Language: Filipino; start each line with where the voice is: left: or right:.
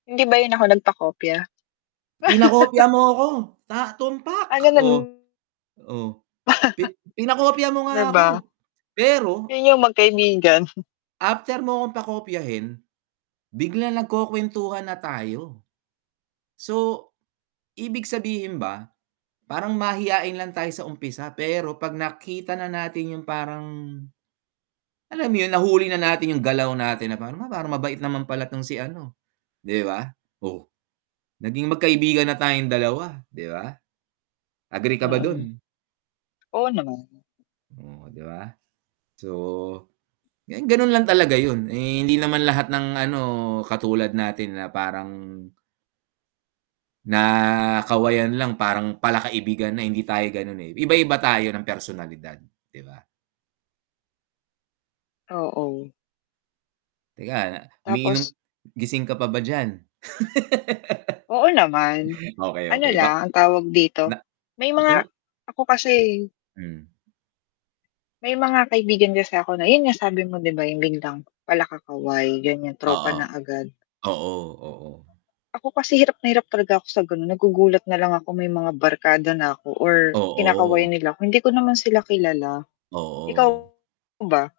left: Hindi ba yun ako nagpakopya?
right: Pinakopya mo ako, sa
left: Ano
right: tumpak, oh
left: nun.
right: oh, pin pinakopya mo
left: Di
right: nga
left: ba?
right: ako, pero
left: Yun yung magkaibigan.
right: After mo akong pakopyahin, biglang nagkukuwentuhan na tayo, so ibig sabihin ba parang mahiyain lang tayo sa umpisa, pero pag nakita na natin yung parang, alam mo yun nahuli na natin yung galaw natin na parang parang mabait naman pala tong si ano, 'di ba? Oh, naging magkaibigan na tayong dalawa 'di ba? Agree ka ba
left: Mm.
right: dun?
left: Oo naman.
right: Oh, 'di ba, so ganun lang talaga yun, eh, hindi naman lahat ng, ano, katulad natin na parang na kawayan lang parang pala-kaibigan na, hindi tayo ganon, eh, iba-iba tayo ng personalidad 'di ba?
left: Oo.
right: Teka, umiinom
left: Tapos
right: gising ka pa ba diyan?
left: Oo naman,
right: Okey,
left: ano
right: okey ba.
left: lang, ang tawag dito,
right: Na
left: may
right: 'wag kang.
left: mga ako kasi
right: Mhm.
left: may mga kaibigan kasi ako, na yun nga, sabi mo 'di ba, yung biglang, pala kakaway ganyan tropa
right: Oo,
left: na agad.
right: oo, oo.
left: Ako kasi hirap na hirap talaga ako sa ganon, nagugulat nalang ako may mga barkada na ako or kinakawayan
right: Oo.
left: nila ako, hindi ko naman sila kilala, ikaw
right: Oo.
left: ba?